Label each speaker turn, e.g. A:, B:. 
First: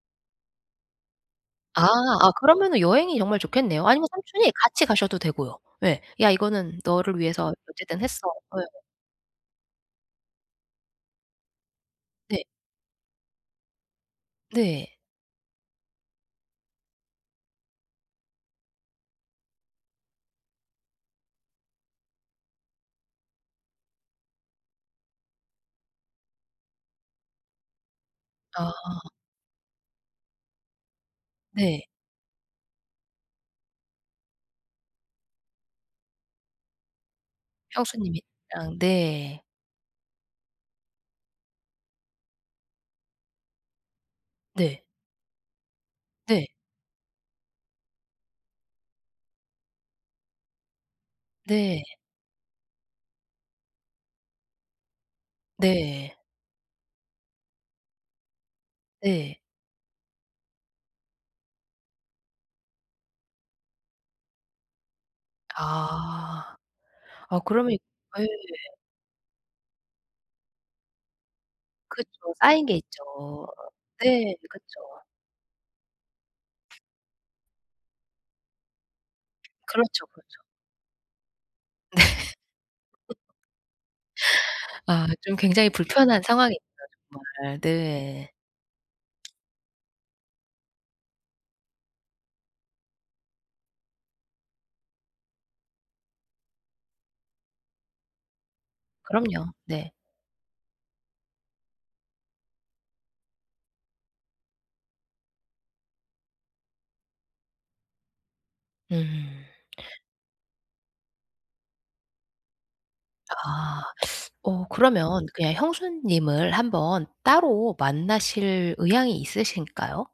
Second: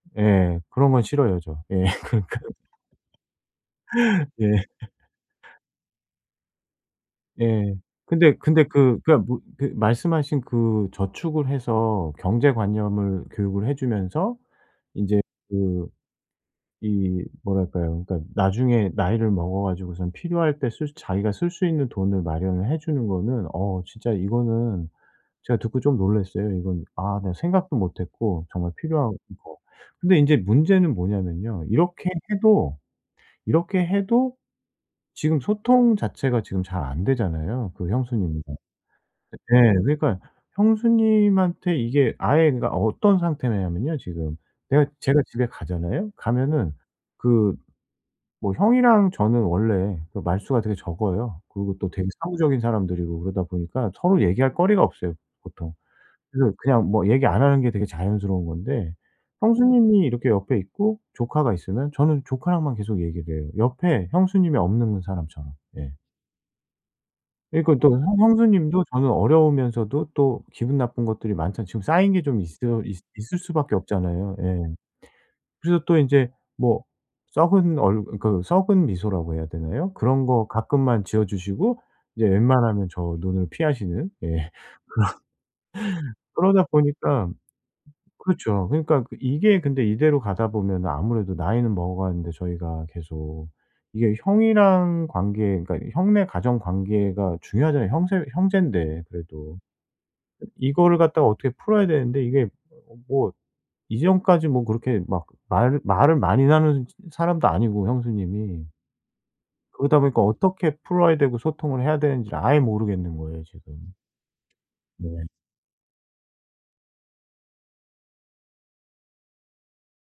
A: 예. 그런 건 싫어요 저. 예.
B: 아.
A: 그러니까
B: 아 그러면은 여행이 정말 좋겠네요. 아니면 삼촌이
A: 예.
B: 같이 가셔도 되고요. 예. "야 이거는 너를 위해서
A: 예.
B: 어쨌든 했어."
A: 근데 근데
B: 예.
A: 그 그러니까 뭐 그 말씀하신 그 저축을 해서
B: 네.
A: 경제 관념을 교육을 해 주면서
B: 네.
A: 인제 그 이 뭐랄까요. 그러니까 나중에 나이를 먹어 가지고선 필요할 때 쓸 자기가 쓸 수 있는 돈을 마련을 해 주는 거는 어 진짜 이거는 제가 듣고 좀 놀랐어요 이건. 아 내가 생각도 못했고 정말
B: 아.
A: 필요한 거. 근데 인제 문제는 뭐냐하면요.
B: 네.
A: 이렇게 해도 이렇게 해도 지금 소통 자체가 지금 잘 안 되잖아요 그
B: 형수님이랑
A: 형수님이랑.
B: 네.
A: 예예 그러니까 형수님한테 이게 아예 그러니까 어떤 상태냐하면요 지금.
B: 네.
A: 내가 제가 집에 가잖아요.
B: 네.
A: 가면은 그 뭐 형이랑 저는 원래 그 말수가 되게 적어요. 그리고
B: 네.
A: 또 되게 사무적인 사람들이고 그러다 보니까 서로 얘기할 거리가 없어요 보통.
B: 네.
A: 그래서 그냥 뭐 얘기 안 하는 게 되게 자연스러운 건데
B: 네.
A: 형수님이 이렇게 옆에 있고 조카가 있으면 저는 조카랑만 계속 얘기를 해요 옆에 형수님이 없는 사람처럼. 예.
B: 아. 아 그러면
A: 그러니까
B: 예.
A: 또 형 형수님도 저는 어려우면서도 또 기분 나쁜 것들이 많잖아 지금 쌓인 게
B: 그쵸.
A: 좀
B: 쌓인 게
A: 있어 있 있을
B: 있죠.
A: 수밖에
B: 네.
A: 없잖아요. 예.
B: 그쵸.
A: 그래서 또 이제 뭐 썩은 얼 그 썩은 미소라고 해야 되나요?
B: 그렇죠,
A: 그런
B: 그렇죠.
A: 거 가끔만 지어 주시고
B: 네.
A: 이제 웬만하면 저 눈을 피하시는 예
B: 아 좀 굉장히 불편한
A: 그런.
B: 상황이네요
A: 그러다 보니까
B: 정말. 네.
A: 그렇죠. 그러니까 그 이게 근데 이대로 가다 보면은 아무래도 나이는 먹어가는데 저희가 계속 이게 형이랑 관계 그러니까 형네 가정 관계가 중요하잖아요 형세 형제인데
B: 그럼요.
A: 그래도.
B: 네.
A: 이거를 갖다가 어떻게 풀어야 되는데 이게 어 뭐 이전까지 뭐 그렇게 막 말을 말을 많이 나누는 사람도 아니고 형수님이.
B: 음.
A: 그러다 보니까 어떻게 풀어야 되고 소통을 해야 되는지를 아예 모르겠는 거예요 지금.
B: 아. 어 그러면
A: 네.
B: 그냥 형수님을 한번 따로 만나실 의향이 있으실까요?